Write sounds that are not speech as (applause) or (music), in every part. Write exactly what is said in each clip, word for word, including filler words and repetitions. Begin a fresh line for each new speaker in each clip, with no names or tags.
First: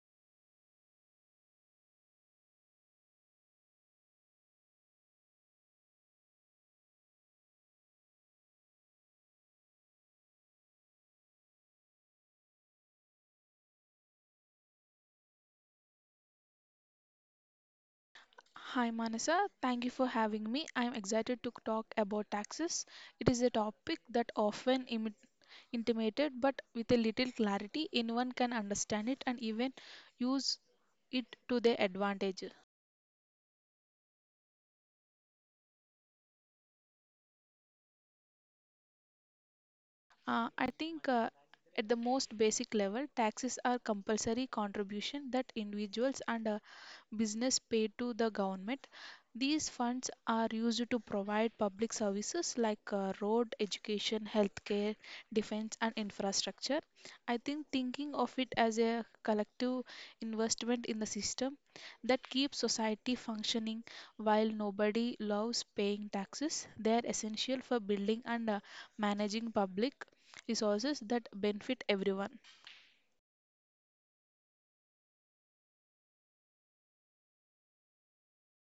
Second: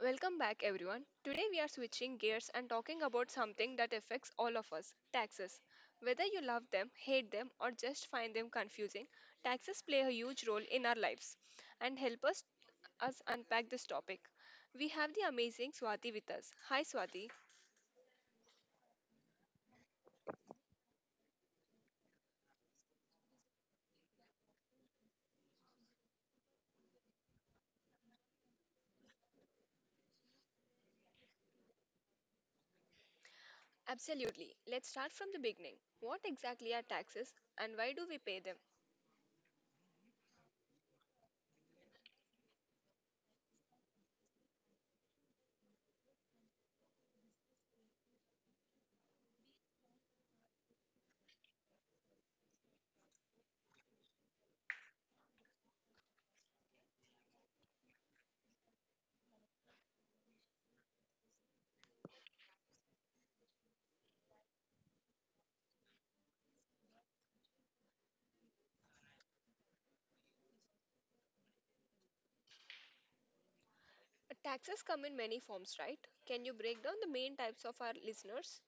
Welcome back, everyone. Today we are switching gears and talking about something that affects all of us taxes. Whether you love them, hate them, or just find them confusing, taxes play a huge role in our lives and help us, us unpack this topic. We have the amazing Swati with us. Hi, Swati.
Hi Manasa, thank you for having me. I'm excited to talk about taxes. It is a topic that often imi- intimated, but with a little clarity, anyone can understand it and even use it to their advantage.
Absolutely. Let's start from the beginning. What exactly are taxes and why do we pay them?
Uh, I think uh, at the most basic level, taxes are compulsory contribution that individuals and uh, business pay to the government. These funds are used to provide public services like uh, road, education, healthcare, defense, and infrastructure. I think thinking of it as a collective investment in the system that keeps society functioning. While nobody loves paying taxes, they are essential for building and uh, managing public resources that benefit everyone.
Taxes come in many forms, right? Can you break down the main types of our listeners?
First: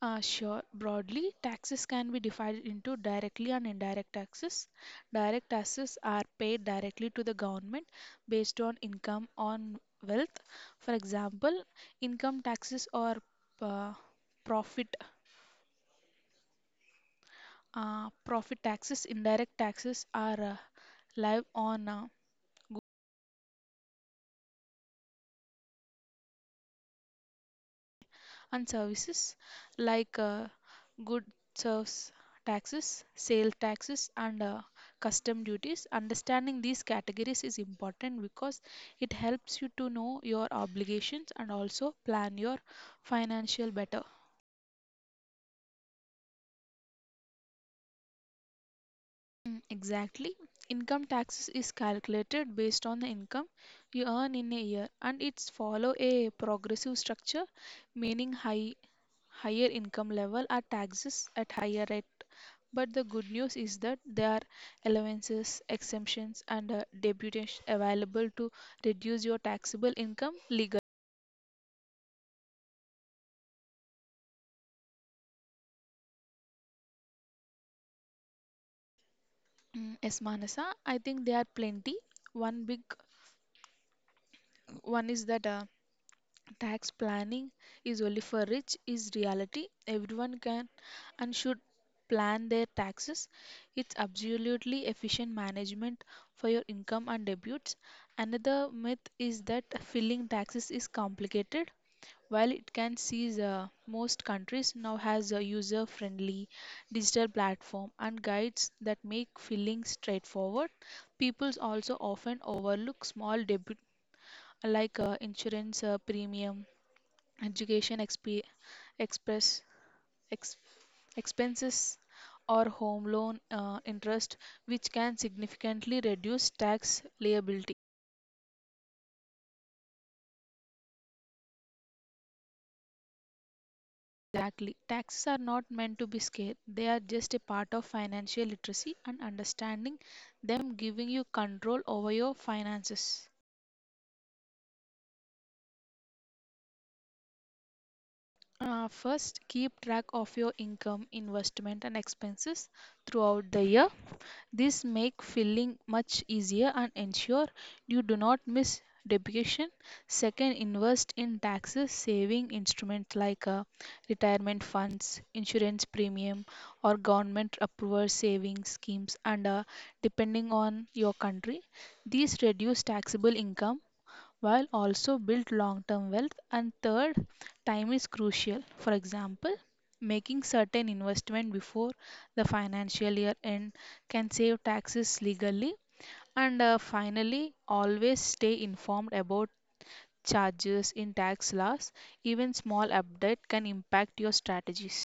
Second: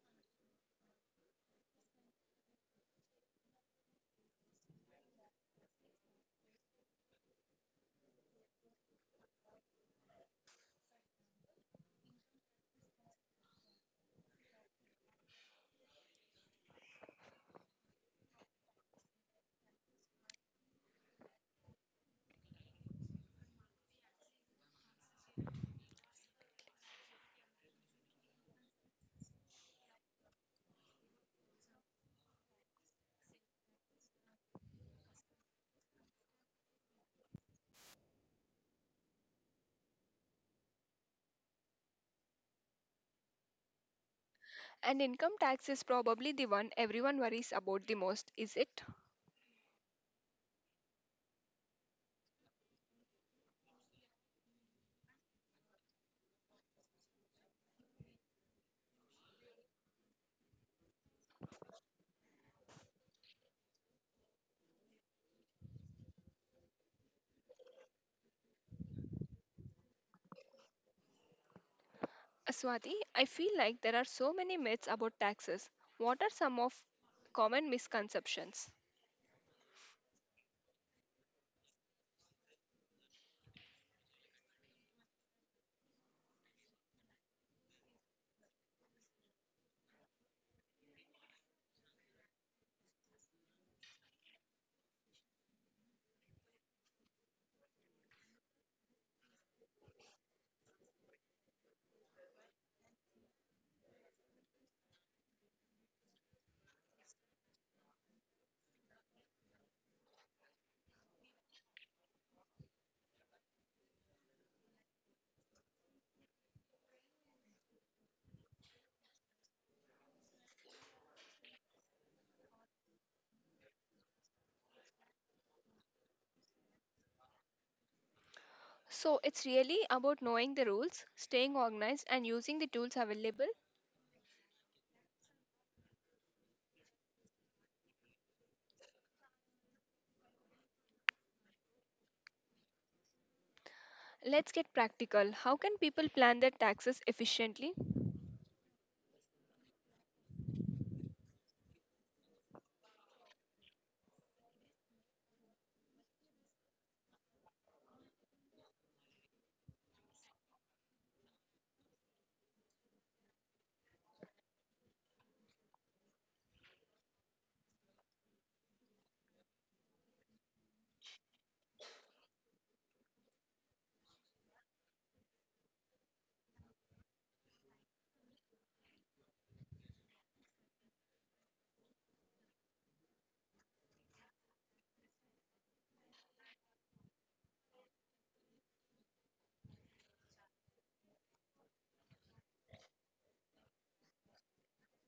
Uh, sure, broadly, taxes can be divided into directly and indirect taxes. Direct taxes are paid directly to the government based on income on wealth. For example, income taxes or uh, profit uh, profit taxes. Indirect taxes are uh, live on uh, and services like uh, goods serves taxes, sale taxes, and uh, custom duties. Understanding these categories is important because it helps you to know your obligations and also plan your financial better.
And income tax is probably the one everyone worries about the most, is it?
Mm, exactly. Income taxes is calculated based on the income you earn in a year, and it's follow a progressive structure, meaning high higher income level are taxes at higher rate. But the good news is that there are allowances, exemptions, and uh, deductions available to reduce your taxable income legally.
Swati, I feel like there are so many myths about taxes. What are some of common misconceptions?
Mm, yes, Manasa, I think there are plenty. One big one is that uh, tax planning is only for rich is reality. Everyone can and should plan their taxes. It's absolutely efficient management for your income and debuts. Another myth is that filling taxes is complicated. While it can seize, uh, most countries now has a user-friendly digital platform and guides that make filling straightforward. People also often overlook small debit like uh, insurance uh, premium, education exp- express ex- expenses, or home loan uh, interest, which can significantly reduce tax liability.
So, it's really about knowing the rules, staying organized, and using the tools available.
Exactly. Taxes are not meant to be scared. They are just a part of financial literacy, and understanding them giving you control over your finances.
Let's get practical. How can people plan their taxes efficiently?
Uh, first, keep track of your income, investment, and expenses throughout the year. This make filling much easier and ensure you do not miss depreciation. Second, invest in taxes saving instruments like uh, retirement funds, insurance premium, or government approval saving schemes, and uh, depending on your country, these reduce taxable income while also build long term wealth. And third, time is crucial. For example, making certain investment before the financial year end can save taxes legally. And uh, finally, always stay informed about charges in tax laws. Even small update can impact your strategies.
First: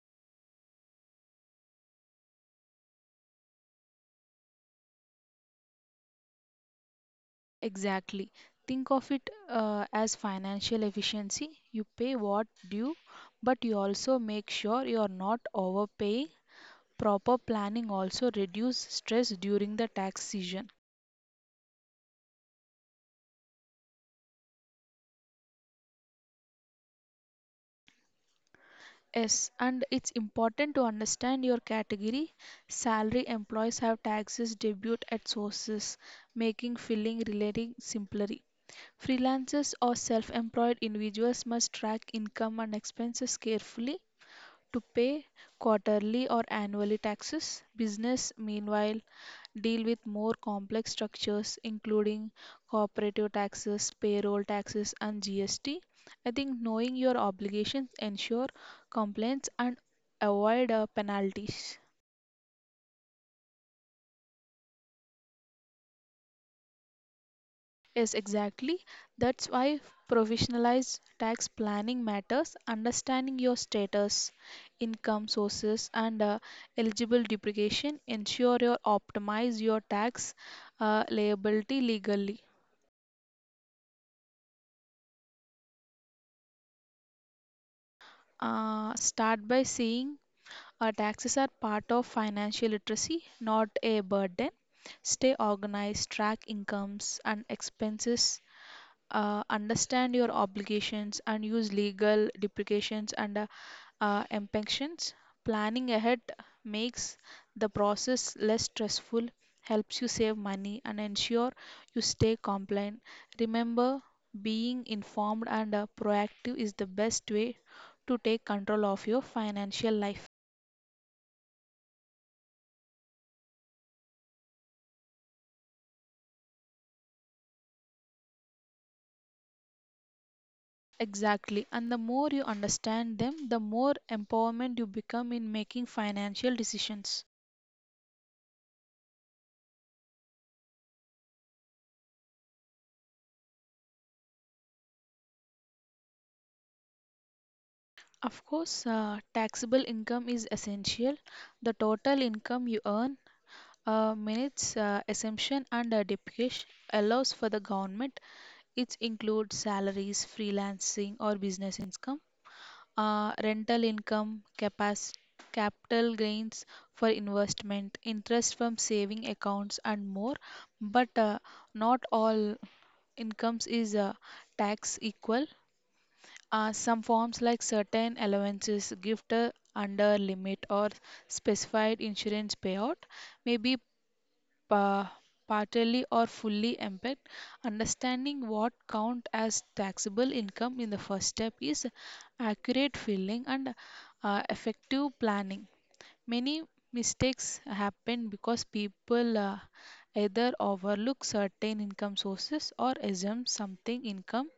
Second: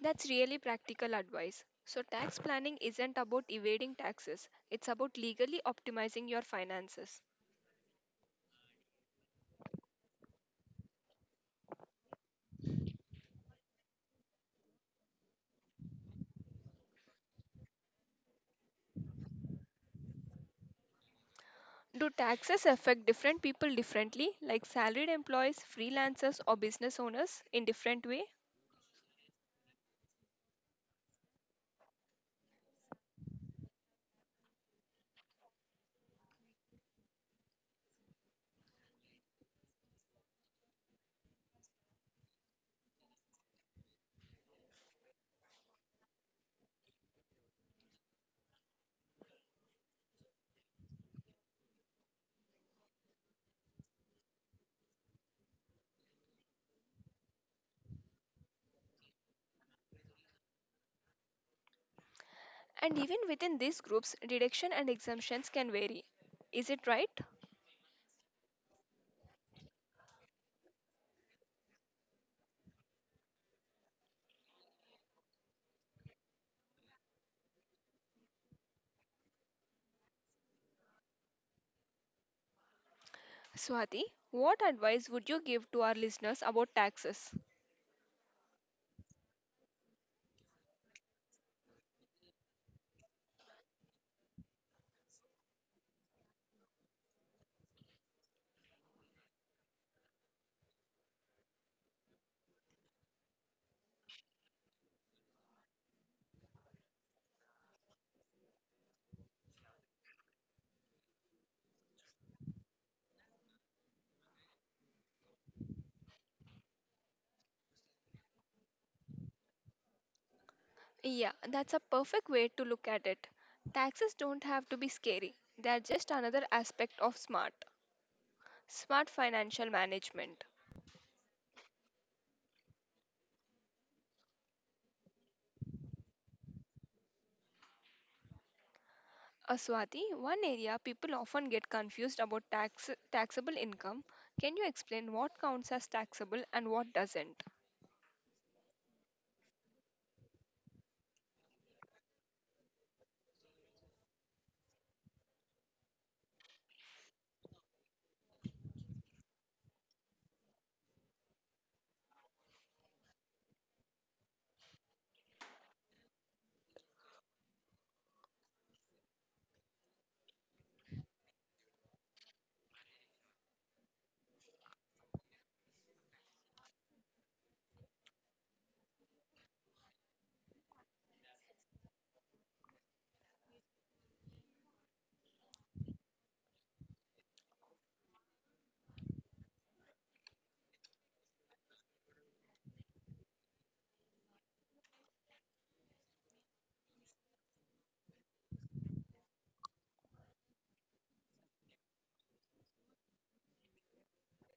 That's really practical advice. So, tax planning isn't about evading taxes, it's about legally optimizing your finances.
Exactly. Think of it uh, as financial efficiency. You pay what due, but you also make sure you are not overpaying. Proper planning also reduce stress during the tax season.
Do taxes affect different people differently, like salaried employees, freelancers, or business owners in different way?
Yes, and it's important to understand your category. Salary employees have taxes debut at sources, making filing relating simpler. Freelancers or self-employed individuals must track income and expenses carefully to pay quarterly or annually taxes. Business, meanwhile, deal with more complex structures, including corporative taxes, payroll taxes, and G S T. I think knowing your obligations ensure compliance and avoid uh, penalties.
And even within these groups, deduction and exemptions can vary. Is it right?
Yes, exactly. That's why professionalized tax planning matters. Understanding your status, income sources, and uh, eligible depreciation ensure you optimize your tax uh, liability legally.
Swati, what advice would you give to our listeners about taxes?
Uh, start by seeing, Uh, taxes are part of financial literacy, not a burden. Stay organized, track incomes and expenses, uh, understand your obligations, and use legal duplications and uh, uh, impactions. Planning ahead makes the process less stressful, helps you save money, and ensure you stay compliant. Remember, being informed and uh, proactive is the best way to take control of your financial life.
Yeah, that's a perfect way to look at it. Taxes don't have to be scary. They are just another aspect of smart, smart financial management.
Exactly. And the more you understand them, the more empowerment you become in making financial decisions.
Uh, Swati, one area people often get confused about tax taxable income. Can you explain what counts as taxable and what doesn't?
Of course, uh, taxable income is essential. The total income you earn, uh, minutes uh, exemption and uh, depreciation allows for the government. It includes salaries, freelancing or business income, uh, rental income, capacity, capital gains for investment, interest from saving accounts and more. But uh, not all incomes is uh, tax equal. Uh, some forms like certain allowances, gift uh, under limit or specified insurance payout may be pa- partially or fully impaired. Understanding what count as taxable income in the first step is accurate filling and uh, effective planning. Many mistakes happen because people uh, either overlook certain income sources or assume something income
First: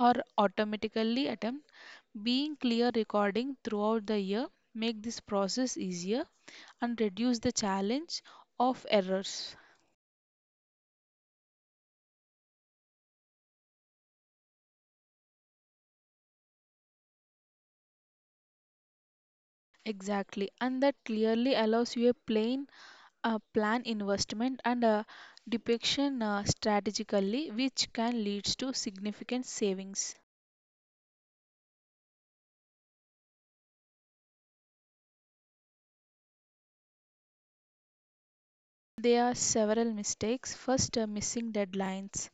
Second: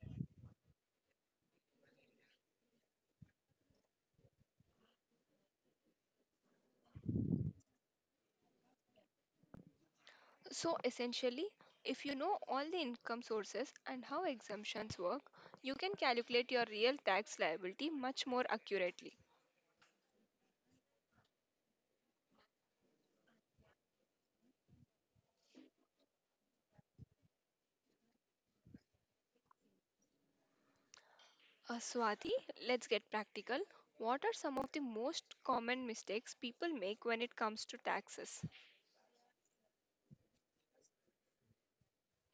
or automatically attempt. Being clear recording throughout the year make this process easier and reduce the challenge of errors.
So essentially, if you know all the income sources and how exemptions work, you can calculate your real tax liability much more accurately.
Exactly, and that clearly allows you a plain uh, plan investment and a depiction uh, strategically, which can lead to significant savings.
Uh, Swati, let's get practical. What are some of the most common mistakes people make when it comes to taxes?
There are several mistakes. First, uh, missing deadlines.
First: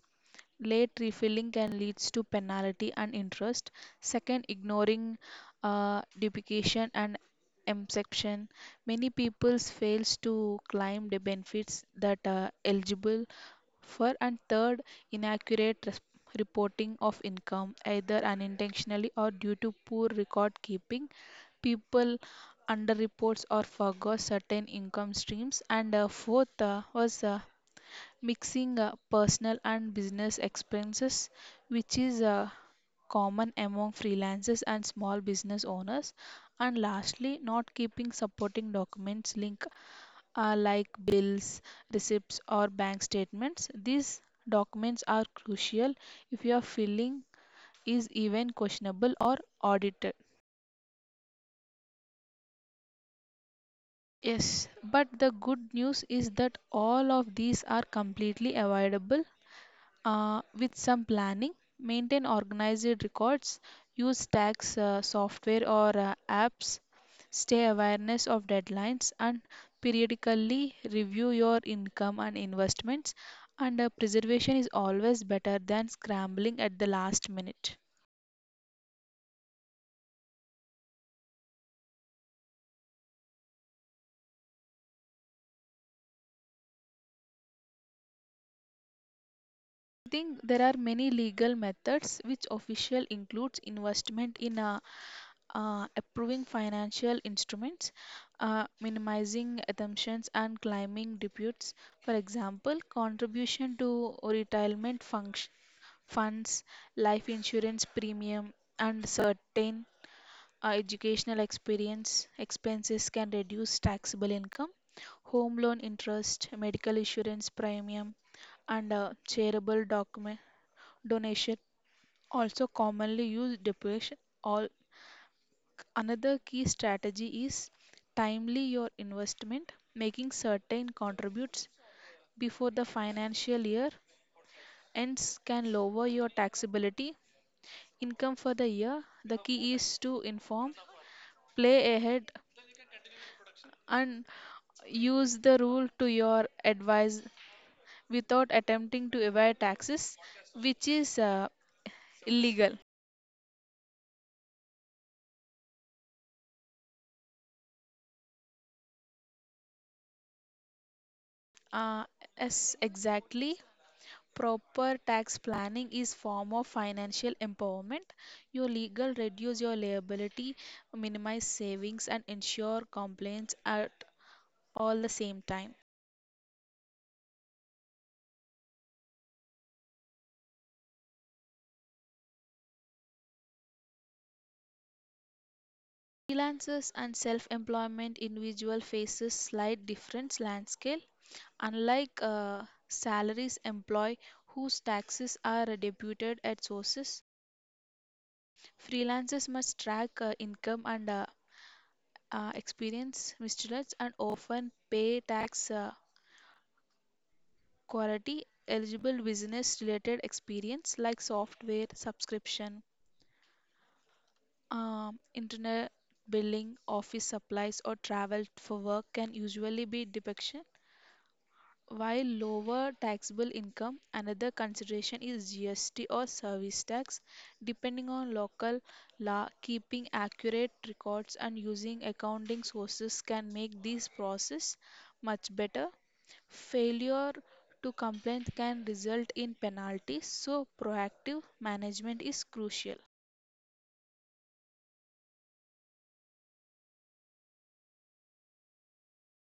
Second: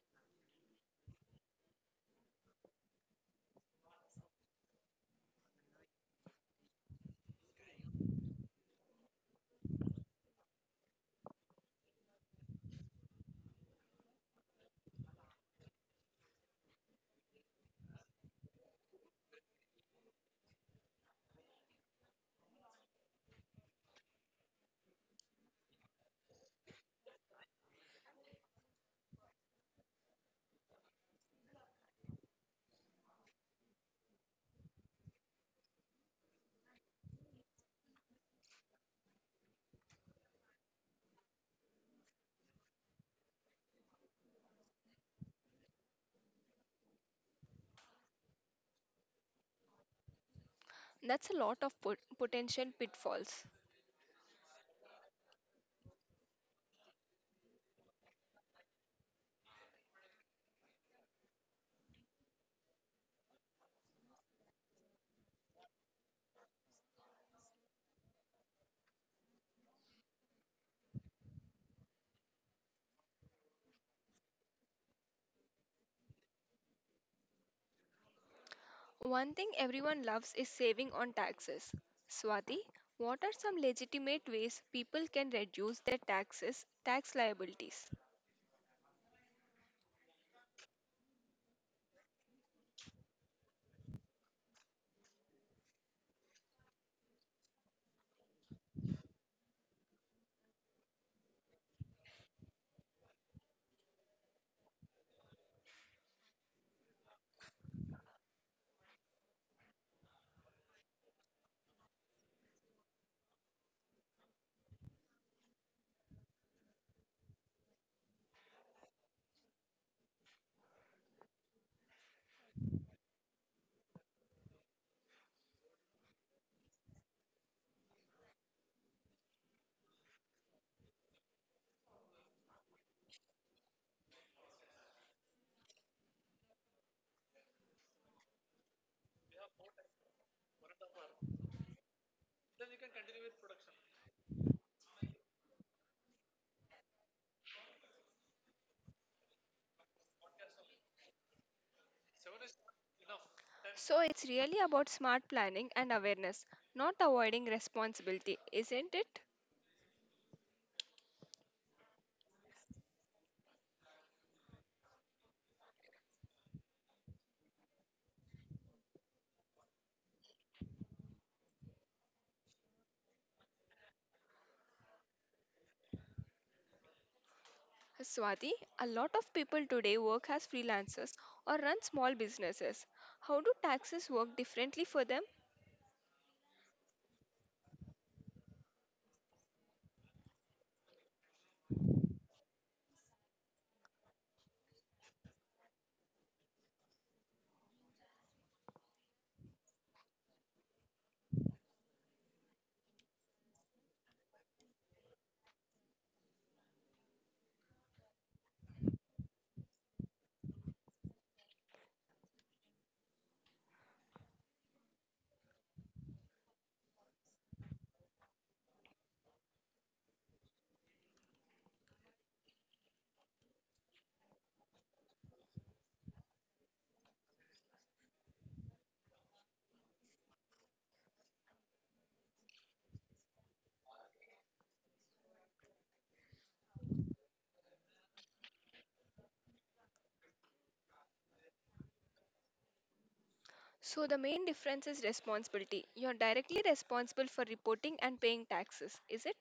Late refilling can lead to penalty and interest. Second, ignoring uh, duplication and exemption. Many people fails to claim the benefits that are eligible for. And third, inaccurate res- reporting of income, either unintentionally or due to poor record keeping. People underreports or forgot certain income streams. And uh, fourth uh, was uh, mixing uh, personal and business expenses, which is uh, common among freelancers and small business owners. And lastly, not keeping supporting documents linked, uh, like bills, receipts, or bank statements. These documents are crucial if your filing is even questionable or audited.
That's a lot of pot- potential pitfalls.
Yes, but the good news is that all of these are completely avoidable. Uh, with some planning, maintain organized records, use tax uh, software or uh, apps, stay awareness of deadlines, and periodically review your income and investments. And uh, preservation is always better than scrambling at the last minute.
One thing everyone loves is saving on taxes. Swati, what are some legitimate ways people can reduce their taxes, tax liabilities?
I think there are many legal methods which official includes investment in uh, uh, approving financial instruments, uh, minimizing assumptions, and climbing disputes. For example, contribution to retirement function, funds, life insurance premium, and certain uh, educational experience expenses can reduce taxable income. Home loan interest, medical insurance premium, and uh, charitable document donation also commonly used depreciation all. Another key strategy is timely your investment, making certain contributes before the financial year ends can lower your taxability income for the year. The key is to inform, play ahead, and use the rule to your advice without attempting to evade taxes, which is uh, illegal.
So it's really about smart planning and awareness, not avoiding responsibility, isn't it?
Uh, yes, exactly. Proper tax planning is form of financial empowerment. Your legal reduce your liability, minimize savings and ensure compliance at all the same time.
Swati, a lot of people today work as freelancers or run small businesses. How do taxes work differently for them?
Freelancers and self-employment individual faces slight difference landscape. Unlike uh, salaries employee whose taxes are deputed at sources, freelancers must track uh, income and uh, uh, experience misstatements and often pay tax uh, quality eligible business related experience like software subscription, um, internet billing, office supplies or travel for work can usually be depiction while lower taxable income. Another consideration is GST or service tax depending on local law. Keeping accurate records and using accounting sources can make this process much better. Failure to complain can result in penalties, so proactive management is crucial.
So, the main difference is responsibility. You're directly responsible for reporting and paying taxes, is it?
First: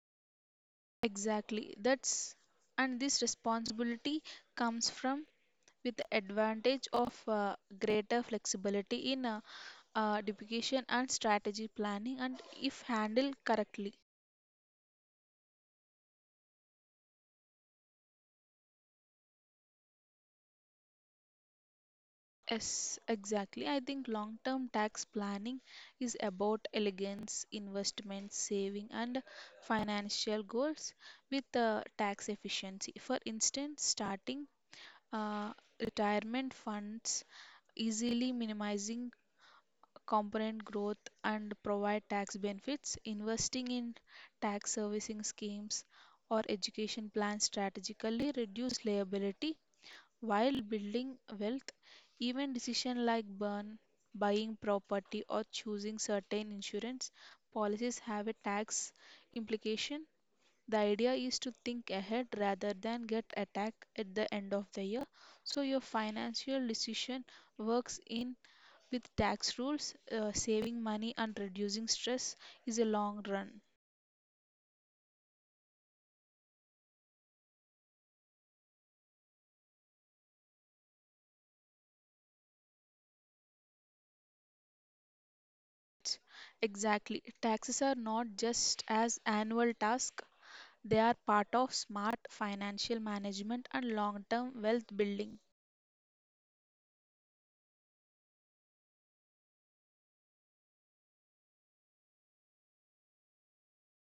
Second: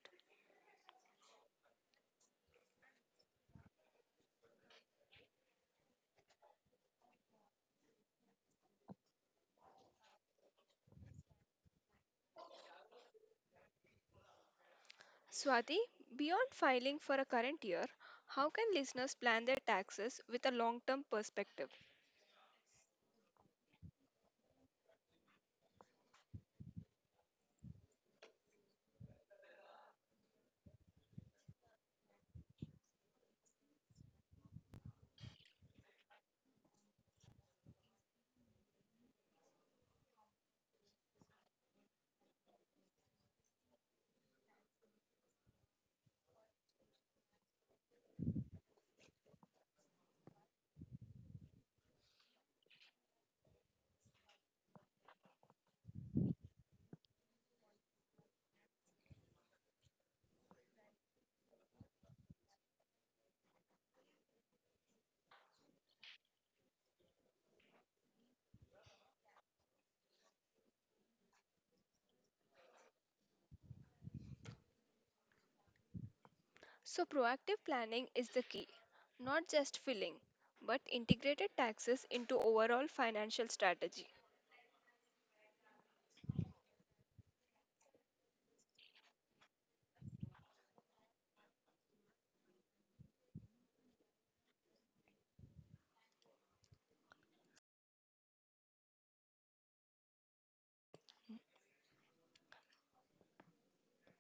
Exactly. That's, and this responsibility comes from with the advantage of uh, greater flexibility in uh, uh, deputation and strategy planning and if handled correctly.
Swati, beyond filing for a current year, how can listeners plan their taxes with a long term perspective?
Yes, exactly. I think long term tax planning is about elegance, investment, saving, and financial goals with uh, tax efficiency. For instance, starting uh, retirement funds easily minimizing component growth and provide tax benefits, investing in tax servicing schemes or education plans strategically reduce liability while building wealth. Even decisions like burn, buying property, or choosing certain insurance policies have a tax implication. The idea is to think ahead rather than get attacked at the end of the year, so your financial decision works in with tax rules. Uh, saving money and reducing stress is a long run.
So, proactive planning is the key, not just filling, but integrated taxes into overall financial strategy.
Exactly. Taxes are not just as annual task. They are part of smart financial management and long-term wealth building.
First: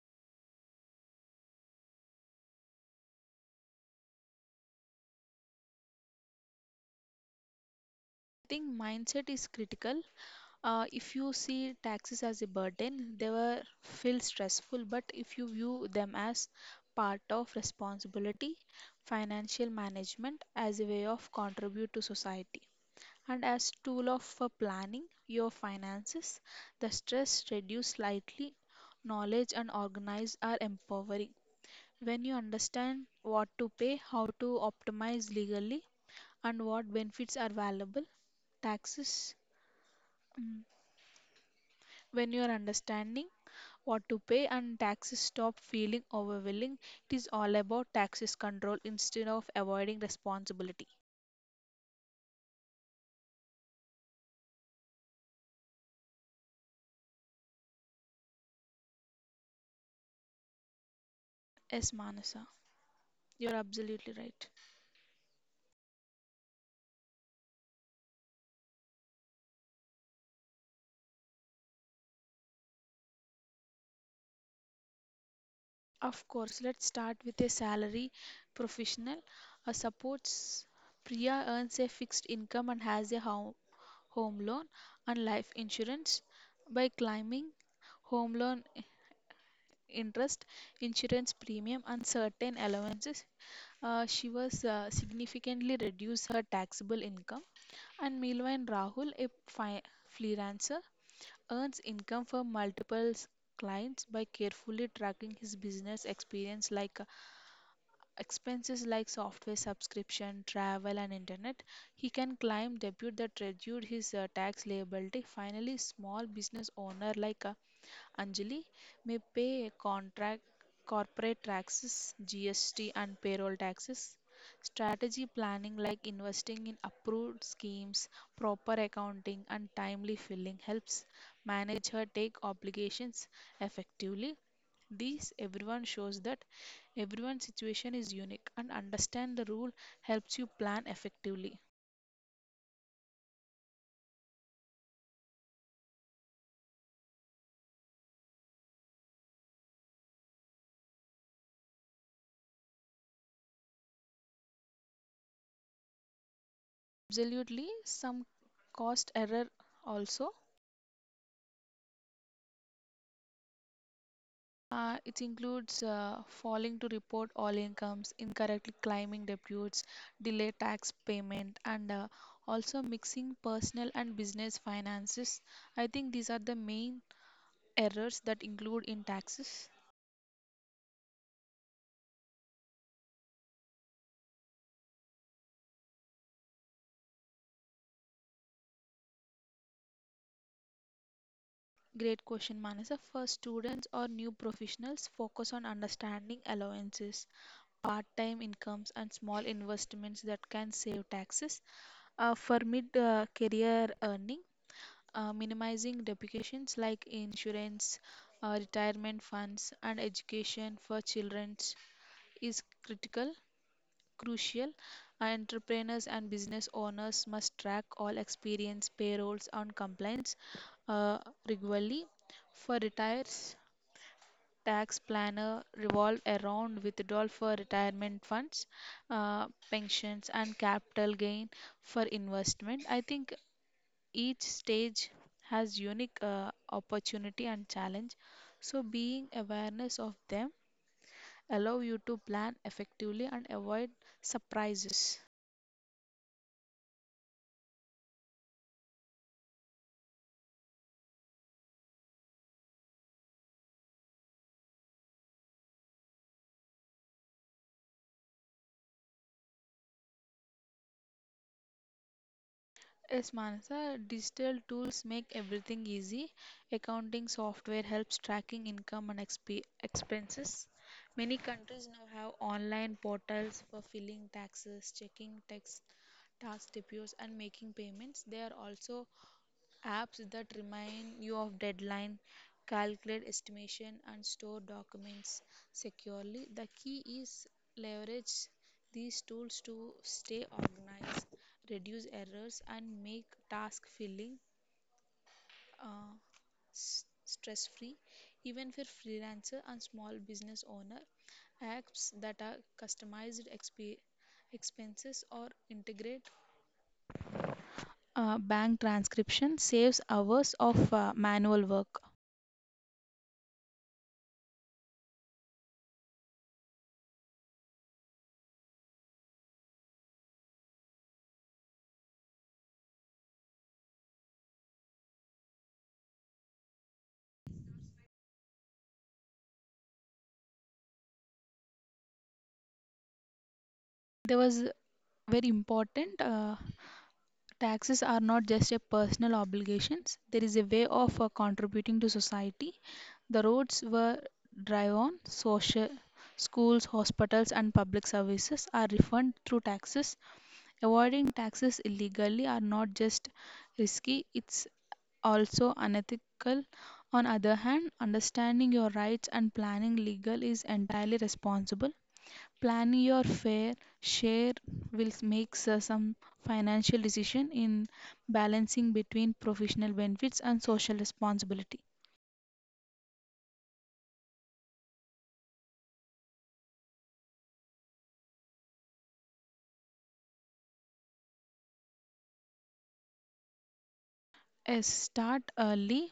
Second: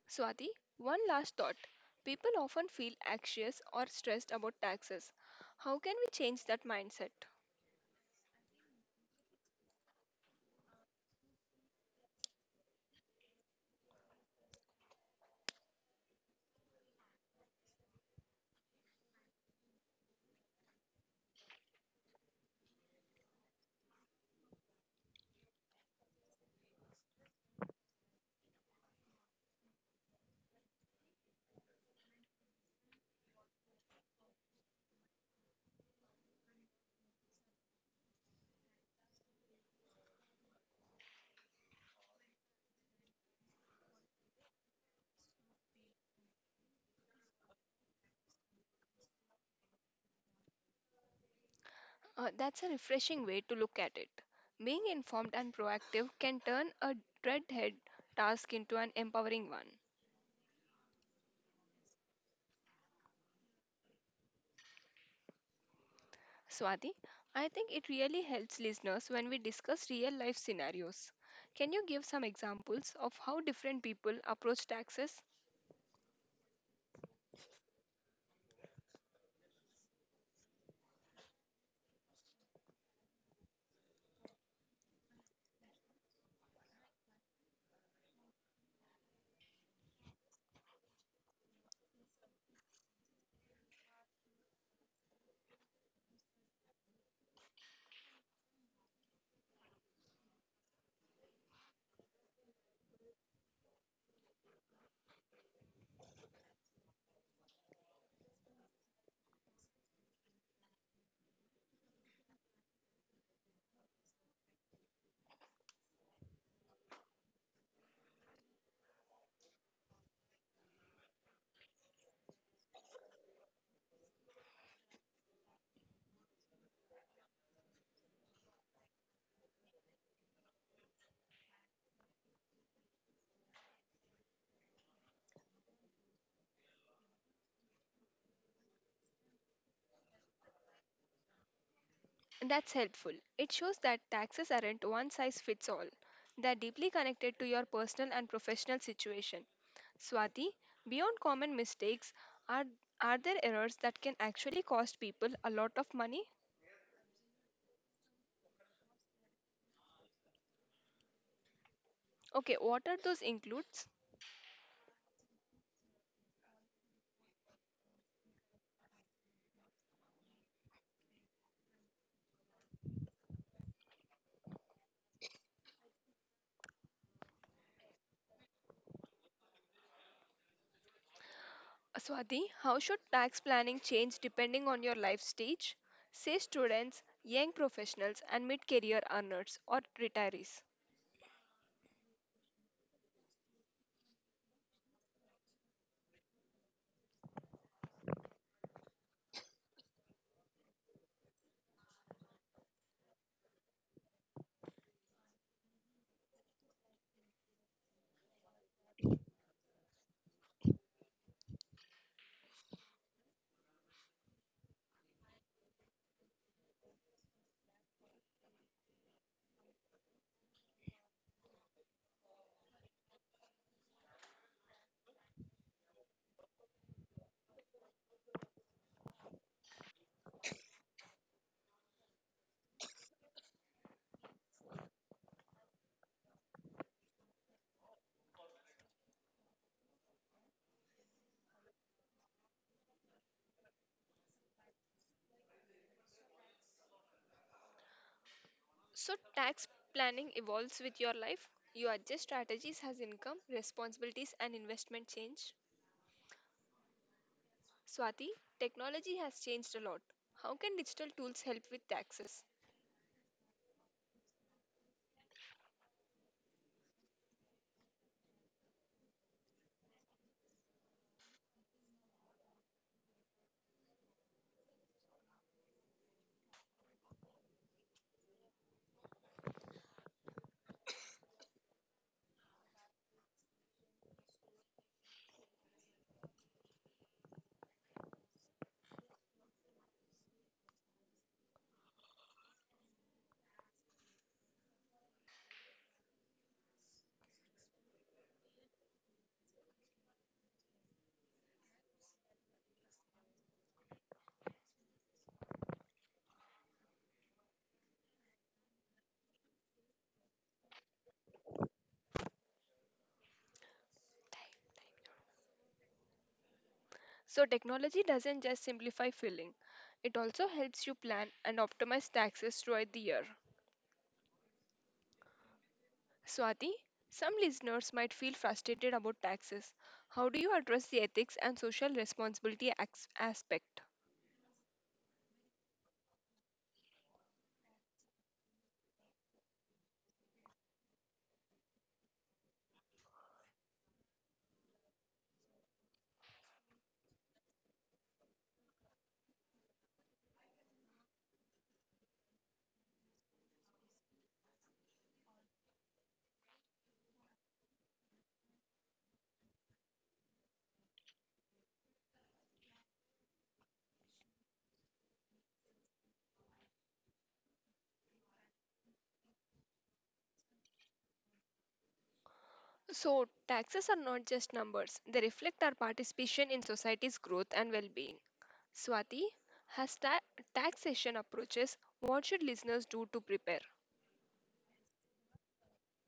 Swati, one last thought. People often feel anxious or stressed about taxes. How can we change that mindset?
I think mindset is critical. Uh, if you see taxes as a burden, they will feel stressful. But if you view them as part of responsibility, financial management as a way of contribute to society and as tool of for planning your finances, the stress reduce slightly. Knowledge and organize are empowering. When you understand what to pay, how to optimize legally, and what benefits are valuable, taxes. mm, When you are understanding what to pay and taxes stop feeling overwhelming, it is all about taxes control instead of avoiding responsibility.
Uh, that's a refreshing way to look at it. Being informed and proactive can turn a dreadhead task into an empowering one.
Yes, Manasa, you're absolutely right.
Swati, I think it really helps listeners when we discuss real life scenarios. Can you give some examples of how different people approach taxes?
Of course, let's start with a salary professional. A supports Priya earns a fixed income and has a home home loan and life insurance by climbing home loan interest, insurance premium, and certain allowances. Uh, she was uh, significantly reduced her taxable income. And meanwhile, Rahul, a fi- freelancer, earns income from multiple s- clients. By carefully tracking his business experience like uh, expenses like software subscription, travel, and internet, he can claim debut that reduced his uh, tax liability. Finally, small business owner like uh, Anjali may pay contract corporate taxes, G S T and payroll taxes. Strategy planning like investing in approved schemes, proper accounting and timely filling helps manage her take obligations effectively. These everyone shows that everyone's situation is unique and understand the rule helps you plan effectively.
That's helpful. It shows that taxes aren't one size fits all, they're deeply connected to your personal and professional situation. Swati, beyond common mistakes, are, are there errors that can actually cost people a lot of money?
Absolutely, some cost error also.
Okay, what are those includes?
Uh, it includes uh, failing to report all incomes, incorrectly claiming disputes, delay tax payment, and uh, also mixing personal and business finances. I think these are the main errors that include in taxes.
Swati, how should tax planning change depending on your life stage? Say students, young professionals, and mid career earners or retirees.
Great question, Manasa. For students or new professionals, focus on understanding allowances, part time incomes, and small investments that can save taxes. Uh, for mid uh, career earning, uh, minimizing depreciations like insurance, uh, retirement funds, and education for children is critical, crucial. Uh, Entrepreneurs and business owners must track all experience, payrolls, and compliance uh, regularly. For retires, tax planner revolve around withdrawal for retirement funds, uh, pensions, and capital gain for investment. I think each stage has unique uh, opportunity and challenge, so being awareness of them allow you to plan effectively and avoid surprises.
So, tax planning evolves with your life. You adjust strategies as income, responsibilities, and investment change. Swati, technology has changed a lot. How can digital tools help with taxes?
Yes, Manasa, digital tools make everything easy. Accounting software helps tracking income and exp- expenses. Many countries now have online portals for filing taxes, checking tax tax depots, and making payments. They are also apps that remind you of deadline, calculate estimation, and store documents securely. The key is leverage these tools to stay organized, reduce errors, and make task filling uh, stress free. Even for freelancer and small business owner, apps that are customized exp- expenses or integrate uh, bank transcription saves hours of uh, manual work.
So, technology doesn't just simplify filling, it also helps you plan and optimize taxes throughout the year. Swati, some listeners might feel frustrated about taxes. How do you address the ethics and social responsibility ax- aspect?
There was very important, uh, taxes are not just a personal obligations, there is a way of uh, contributing to society. The roads were drive on, social schools, hospitals and public services are refunded through taxes. Avoiding taxes illegally are not just risky, it's also unethical. On other hand, understanding your rights and planning legal is entirely responsible. Plan your fair share will make uh, some financial decision in balancing between professional benefits and social responsibility.
So, taxes are not just numbers, they reflect our participation in society's growth and well being. Swati, as ta- taxation approaches, what should listeners do to prepare?
Yes, start early.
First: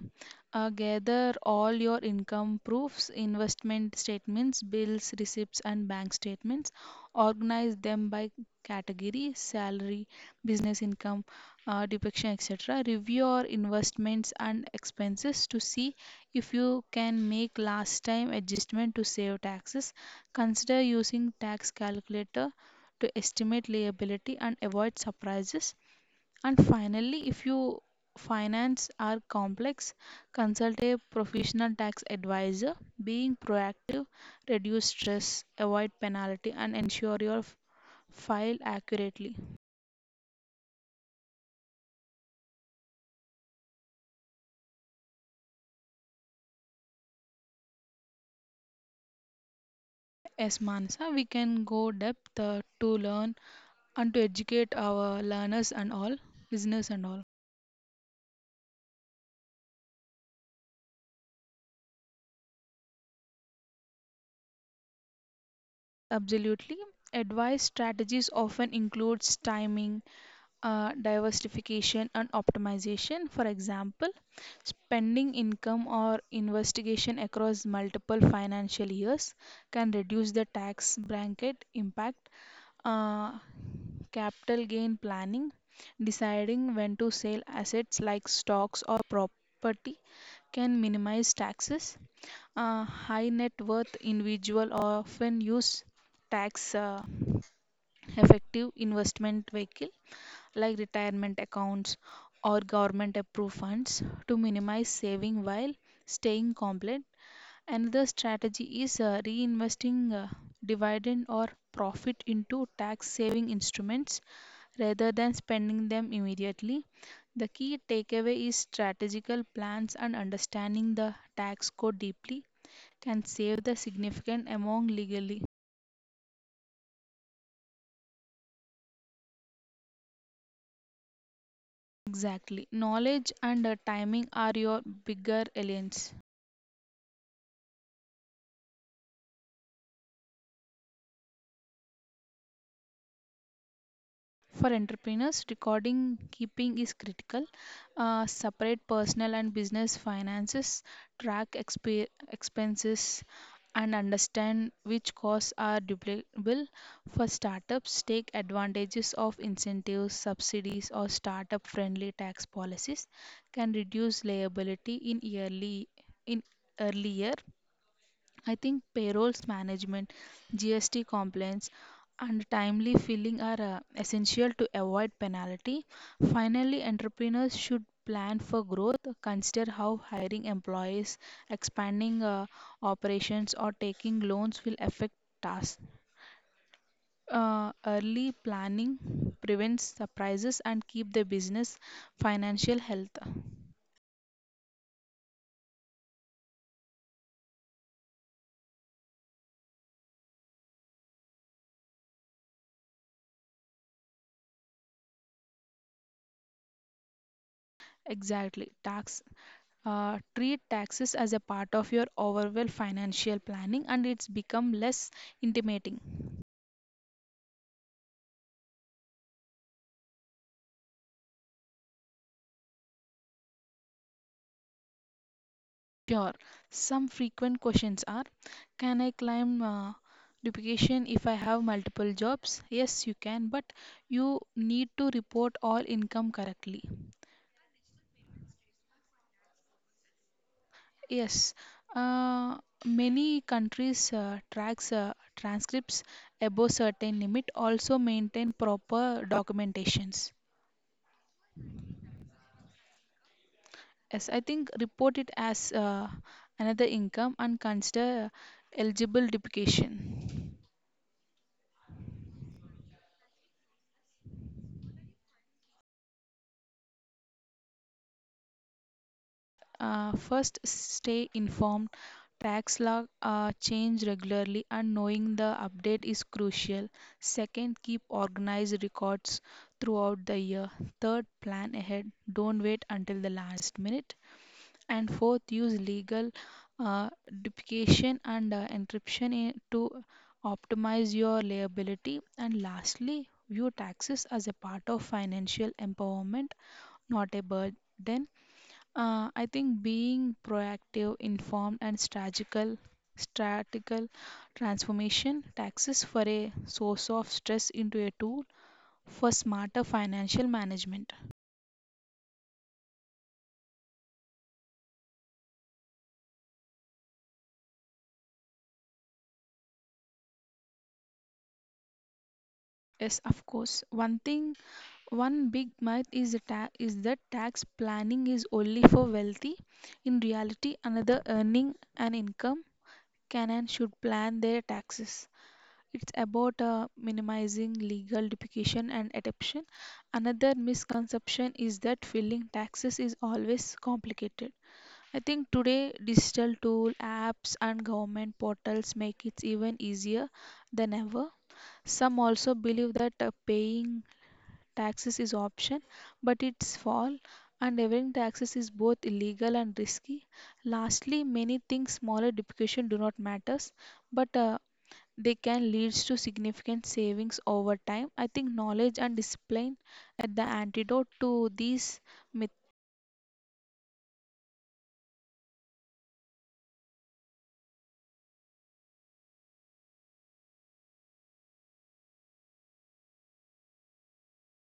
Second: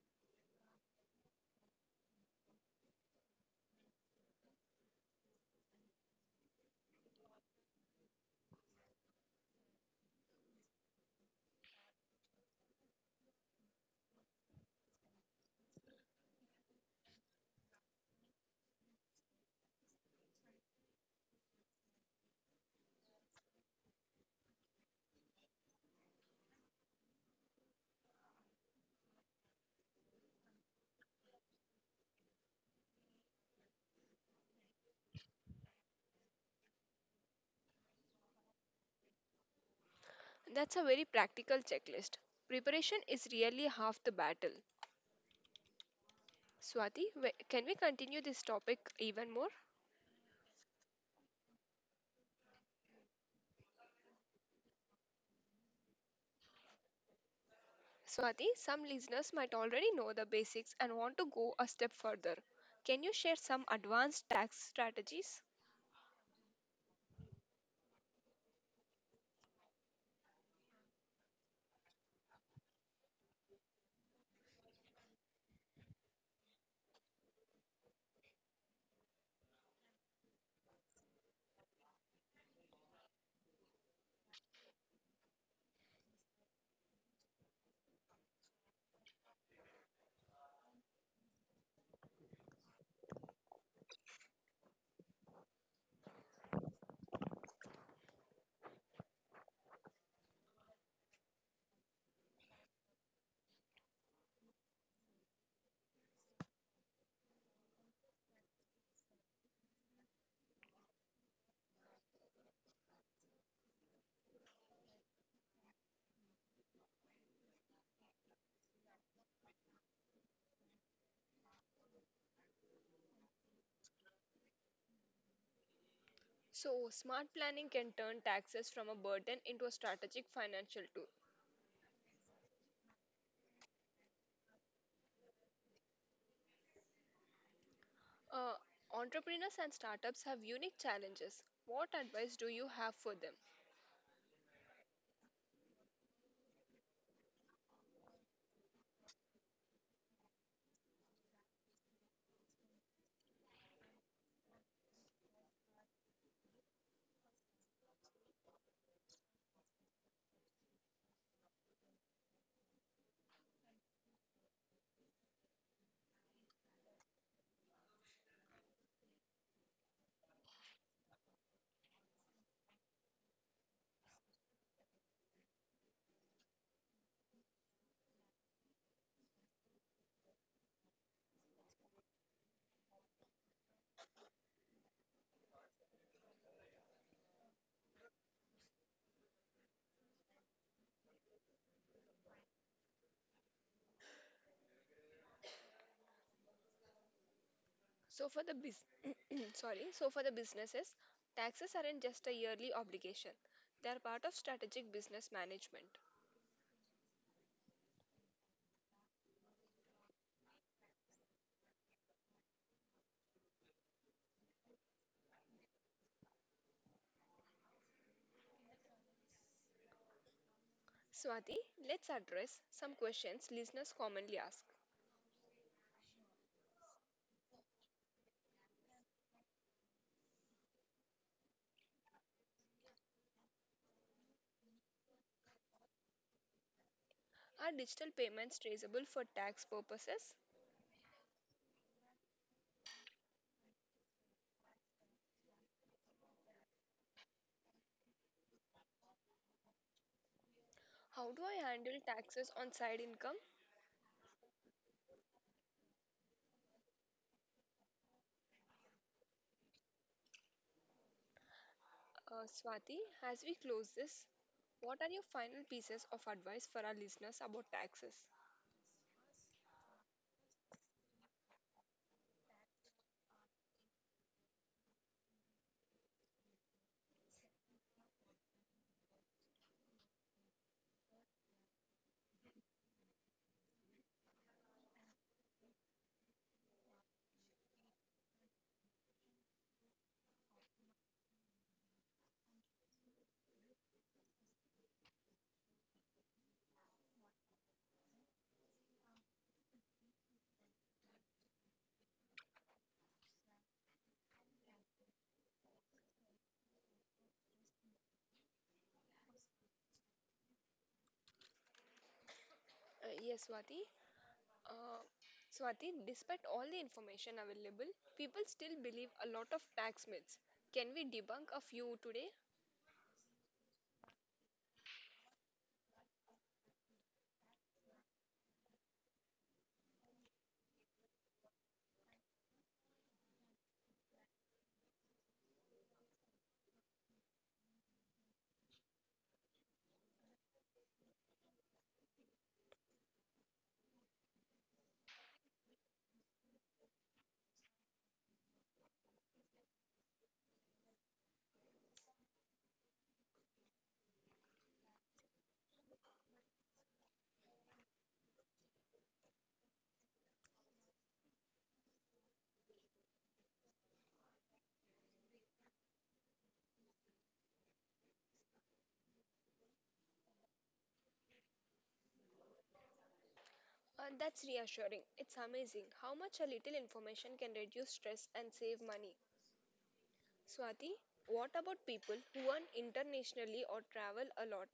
Uh, gather all your income proofs, investment statements, bills, receipts, and bank statements. Organize them by category, salary, business income, uh, depiction, et cetera. Review your investments and expenses to see if you can make last time adjustment to save taxes. Consider using tax calculator to estimate liability and avoid surprises, and finally, if you finance are complex, consult a professional tax advisor. Being proactive, reduce stress, avoid penalty, and ensure your f- file accurately.
That's a very practical checklist. Preparation is really half the battle. Swati, wh- can we continue this topic even more?
Yes, Mansa, we can go depth uh, to learn and to educate our learners and all, listeners and all.
Swati, some listeners might already know the basics and want to go a step further. Can you share some advanced tax strategies?
Absolutely. Advice strategies often includes timing, uh, diversification and optimization. For example, spending income or investigation across multiple financial years can reduce the tax bracket impact. Uh, Capital gain planning, deciding when to sell assets like stocks or property can minimize taxes. Uh, high net worth individual often use tax uh, effective investment vehicle like retirement accounts or government approved funds to minimize saving while staying compliant. Another strategy is uh, reinvesting uh, dividend or profit into tax saving instruments rather than spending them immediately. The key takeaway is strategical plans and understanding the tax code deeply can save the significant amount legally.
So, smart planning can turn taxes from a burden into a strategic financial tool.
Exactly. Knowledge and uh, timing are your bigger aliens.
Uh, entrepreneurs and startups have unique challenges. What advice do you have for them?
For entrepreneurs, recording keeping is critical. Uh, separate personal and business finances, track expe- expenses, and understand which costs are duplicable. For startups, take advantages of incentives, subsidies, or startup friendly tax policies can reduce liability in yearly in early year. I think payrolls management, G S T compliance, and timely filing are uh, essential to avoid penalty. Finally, entrepreneurs should plan for growth, consider how hiring employees, expanding uh, operations, or taking loans will affect tasks. Uh, early planning prevents surprises and keep the business financial health.
So, for the bus- (clears throat) sorry, so for the businesses, taxes aren't just a yearly obligation. They are part of strategic business management.
Exactly. Tax uh, treat taxes as a part of your overall financial planning and it's become less intimidating.
Swati, let's address some questions listeners commonly ask.
Sure, some frequent questions are: Can I claim uh, duplication if I have multiple jobs? Yes, you can, but you need to report all income correctly.
Are digital payments traceable for tax purposes?
Yes, uh, many countries uh, tracks uh, transcripts above certain limit, also maintain proper documentations.
How do I handle taxes on side income?
Yes, I think report it as uh, another income and consider eligible duplication.
Uh, Swati, as we close this, what are your final pieces of advice for our listeners about taxes?
Uh, first, stay informed. Tax law uh, change regularly, and knowing the update is crucial. Second, keep organized records throughout the year. Third, plan ahead. Don't wait until the last minute. And fourth, use legal uh, duplication and uh, encryption in, to optimize your liability. And lastly, view taxes as a part of financial empowerment, not a burden. Uh, i think being proactive, informed and strategical strategical transformation taxes for a source of stress into a tool for smarter financial management.
Uh, yes, Swati. Uh, Swati, despite all the information available, people still believe a lot of tax myths. Can we debunk a few today?
Yes, of course, one thing. One big myth is, a ta- is that tax planning is only for wealthy. In reality, another earning an income can and should plan their taxes. It's about uh, minimizing legal duplication and adoption. Another misconception is that filing taxes is always complicated. I think today digital tool apps and government portals make it even easier than ever. Some also believe that uh, paying taxes is option, but it's fall, and evading taxes is both illegal and risky. Lastly, many think smaller depreciation do not matters, but uh, they can lead to significant savings over time. I think knowledge and discipline are the antidote to these myths.
Uh, that's reassuring. It's amazing how much a little information can reduce stress and save money. Swati, what about people who earn internationally or travel a lot?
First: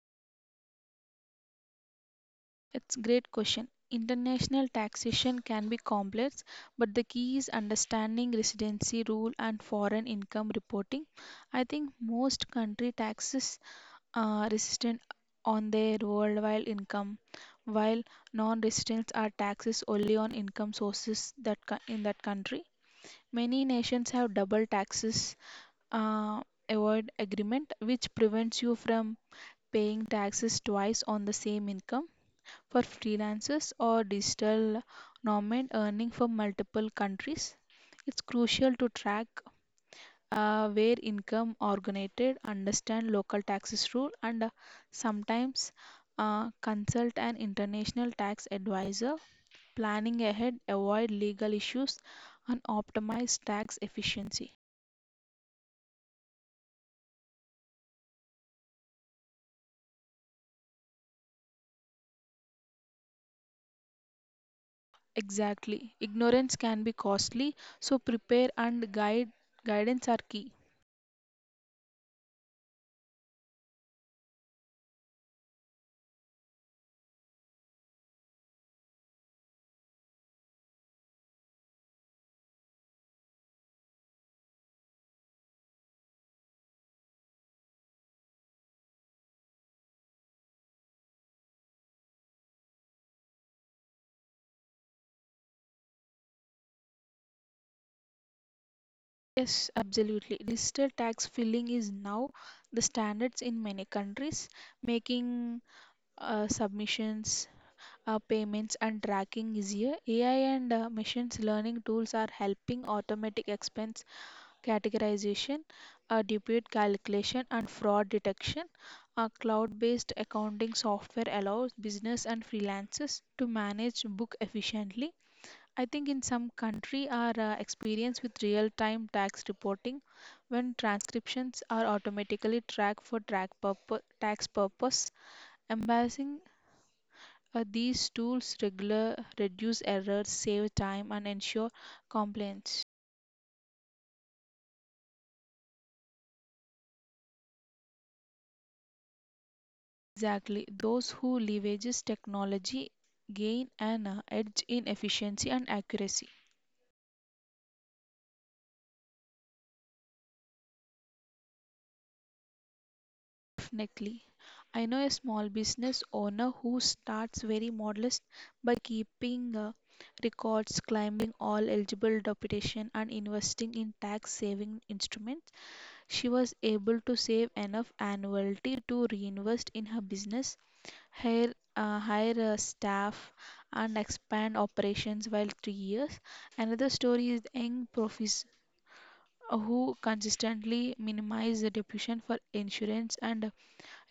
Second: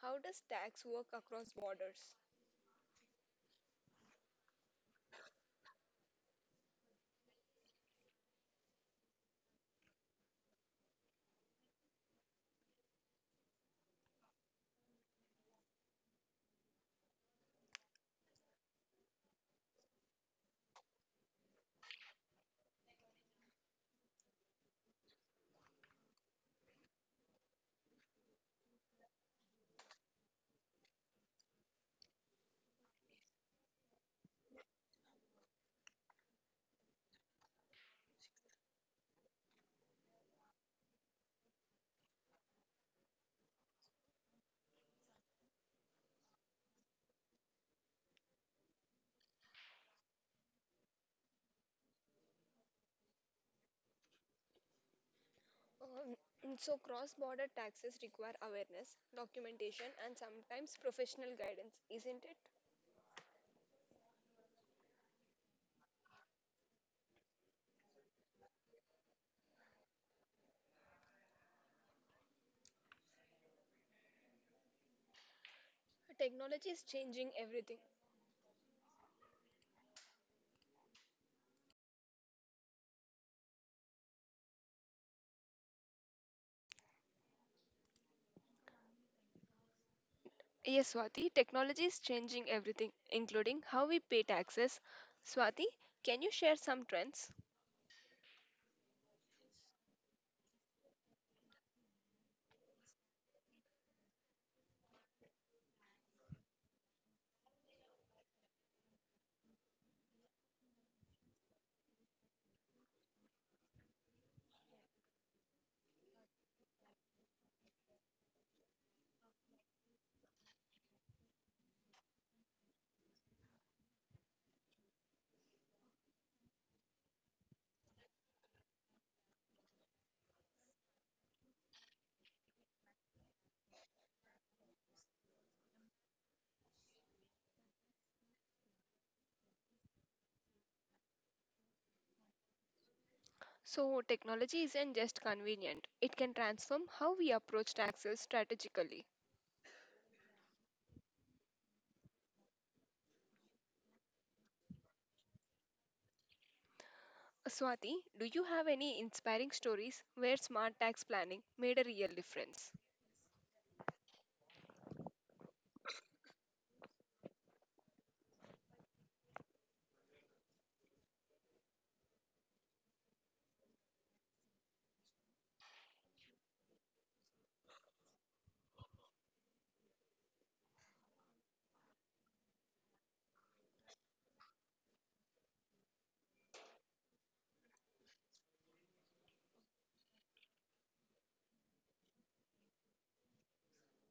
How does tax work across borders?
It's great question. International taxation can be complex, but the key is understanding residency rule and foreign income reporting. I think most country taxes uh, resident on their worldwide income, while non-residents are taxes only on income sources that co- in that country. Many nations have double taxes uh, avoid agreement, which prevents you from paying taxes twice on the same income. For freelancers or digital nomad earning from multiple countries, it's crucial to track uh, where income originated, understand local taxes rule, and uh, sometimes uh, consult an international tax advisor, planning ahead, avoid legal issues, and optimize tax efficiency.
Um, (clears throat) so, cross border taxes require awareness, documentation, and sometimes professional guidance, isn't it?
Exactly. Ignorance can be costly, so prepare and guide guidance are key.
Technology is changing everything. Yes, Swati, technology is changing everything, including how we pay taxes. Swati, can you share some trends?
Yes, absolutely. Digital tax filing is now the standards in many countries, making uh, submissions, uh, payments and tracking easier. A I and uh, machines learning tools are helping automatic expense categorization, uh, debit calculation, and fraud detection. Uh, cloud-based accounting software allows business and freelancers to manage book efficiently. I think in some country are uh, experience with real-time tax reporting when transcriptions are automatically tracked for track purpo- tax purpose. Embarrassing uh, these tools regular reduce errors, save time, and ensure compliance.
So, technology isn't just convenient, it can transform how we approach taxes strategically.
Exactly. Those who leverages technology gain an uh, edge in efficiency and accuracy.
Swati, do you have any inspiring stories where smart tax planning made a real difference?
Definitely. I know a small business owner who starts very modest by keeping uh, records, claiming all eligible deputation, and investing in tax saving instruments. She was able to save enough annually to reinvest in her business, hire, uh, hire a staff and expand operations while three years. Another story is young profis who consistently minimize the depletion for insurance and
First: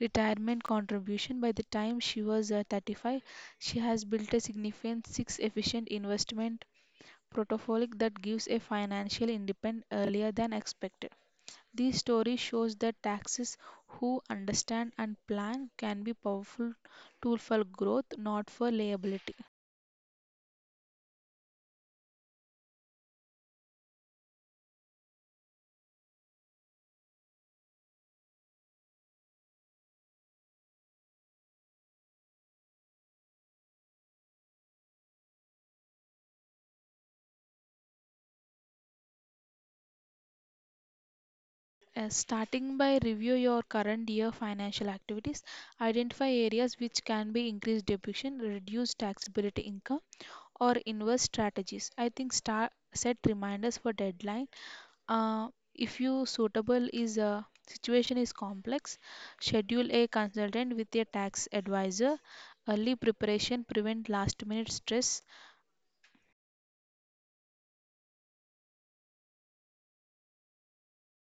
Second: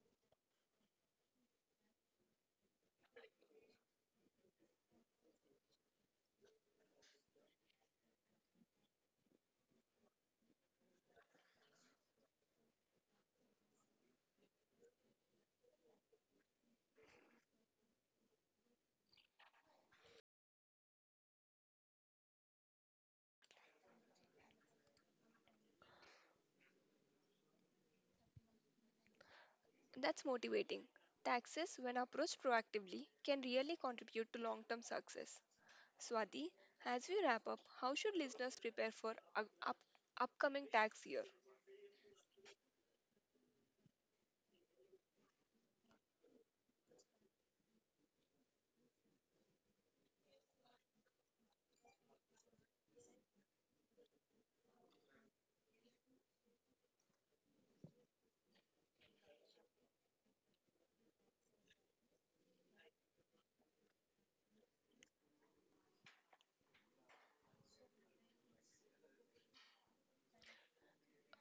retirement contribution. By the time she was uh, thirty-five, she has built a significant six efficient investment portfolio that gives a financial independence earlier than expected. This story shows that taxes who understand and plan can be powerful tool for growth, not for liability.
That's motivating. Taxes, when approached proactively, can really contribute to long term success. Swati, as we wrap up, how should listeners prepare for up- up- upcoming tax year?
Uh, starting by review your current year financial activities, identify areas which can be increased depreciation, reduce taxability income, or invest strategies. I think start set reminders for deadline. Uh, if you suitable is a situation is complex, schedule a consultant with a tax advisor. Early preparation prevent last minute stress.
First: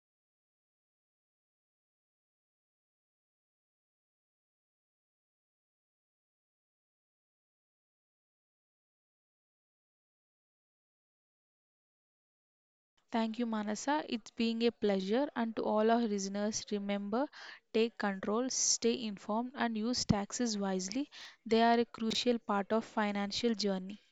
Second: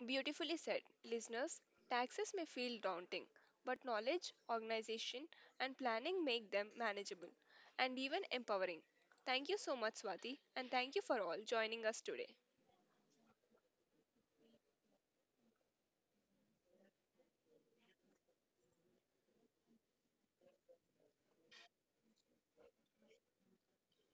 Beautifully said. Listeners, taxes may feel daunting, but knowledge, organization, and planning make them manageable and even empowering. Thank you so much, Swati, and thank you for all joining us today.
Thank you, Manasa. It's being a pleasure. And to all our listeners, remember take control, stay informed, and use taxes wisely. They are a crucial part of financial journey.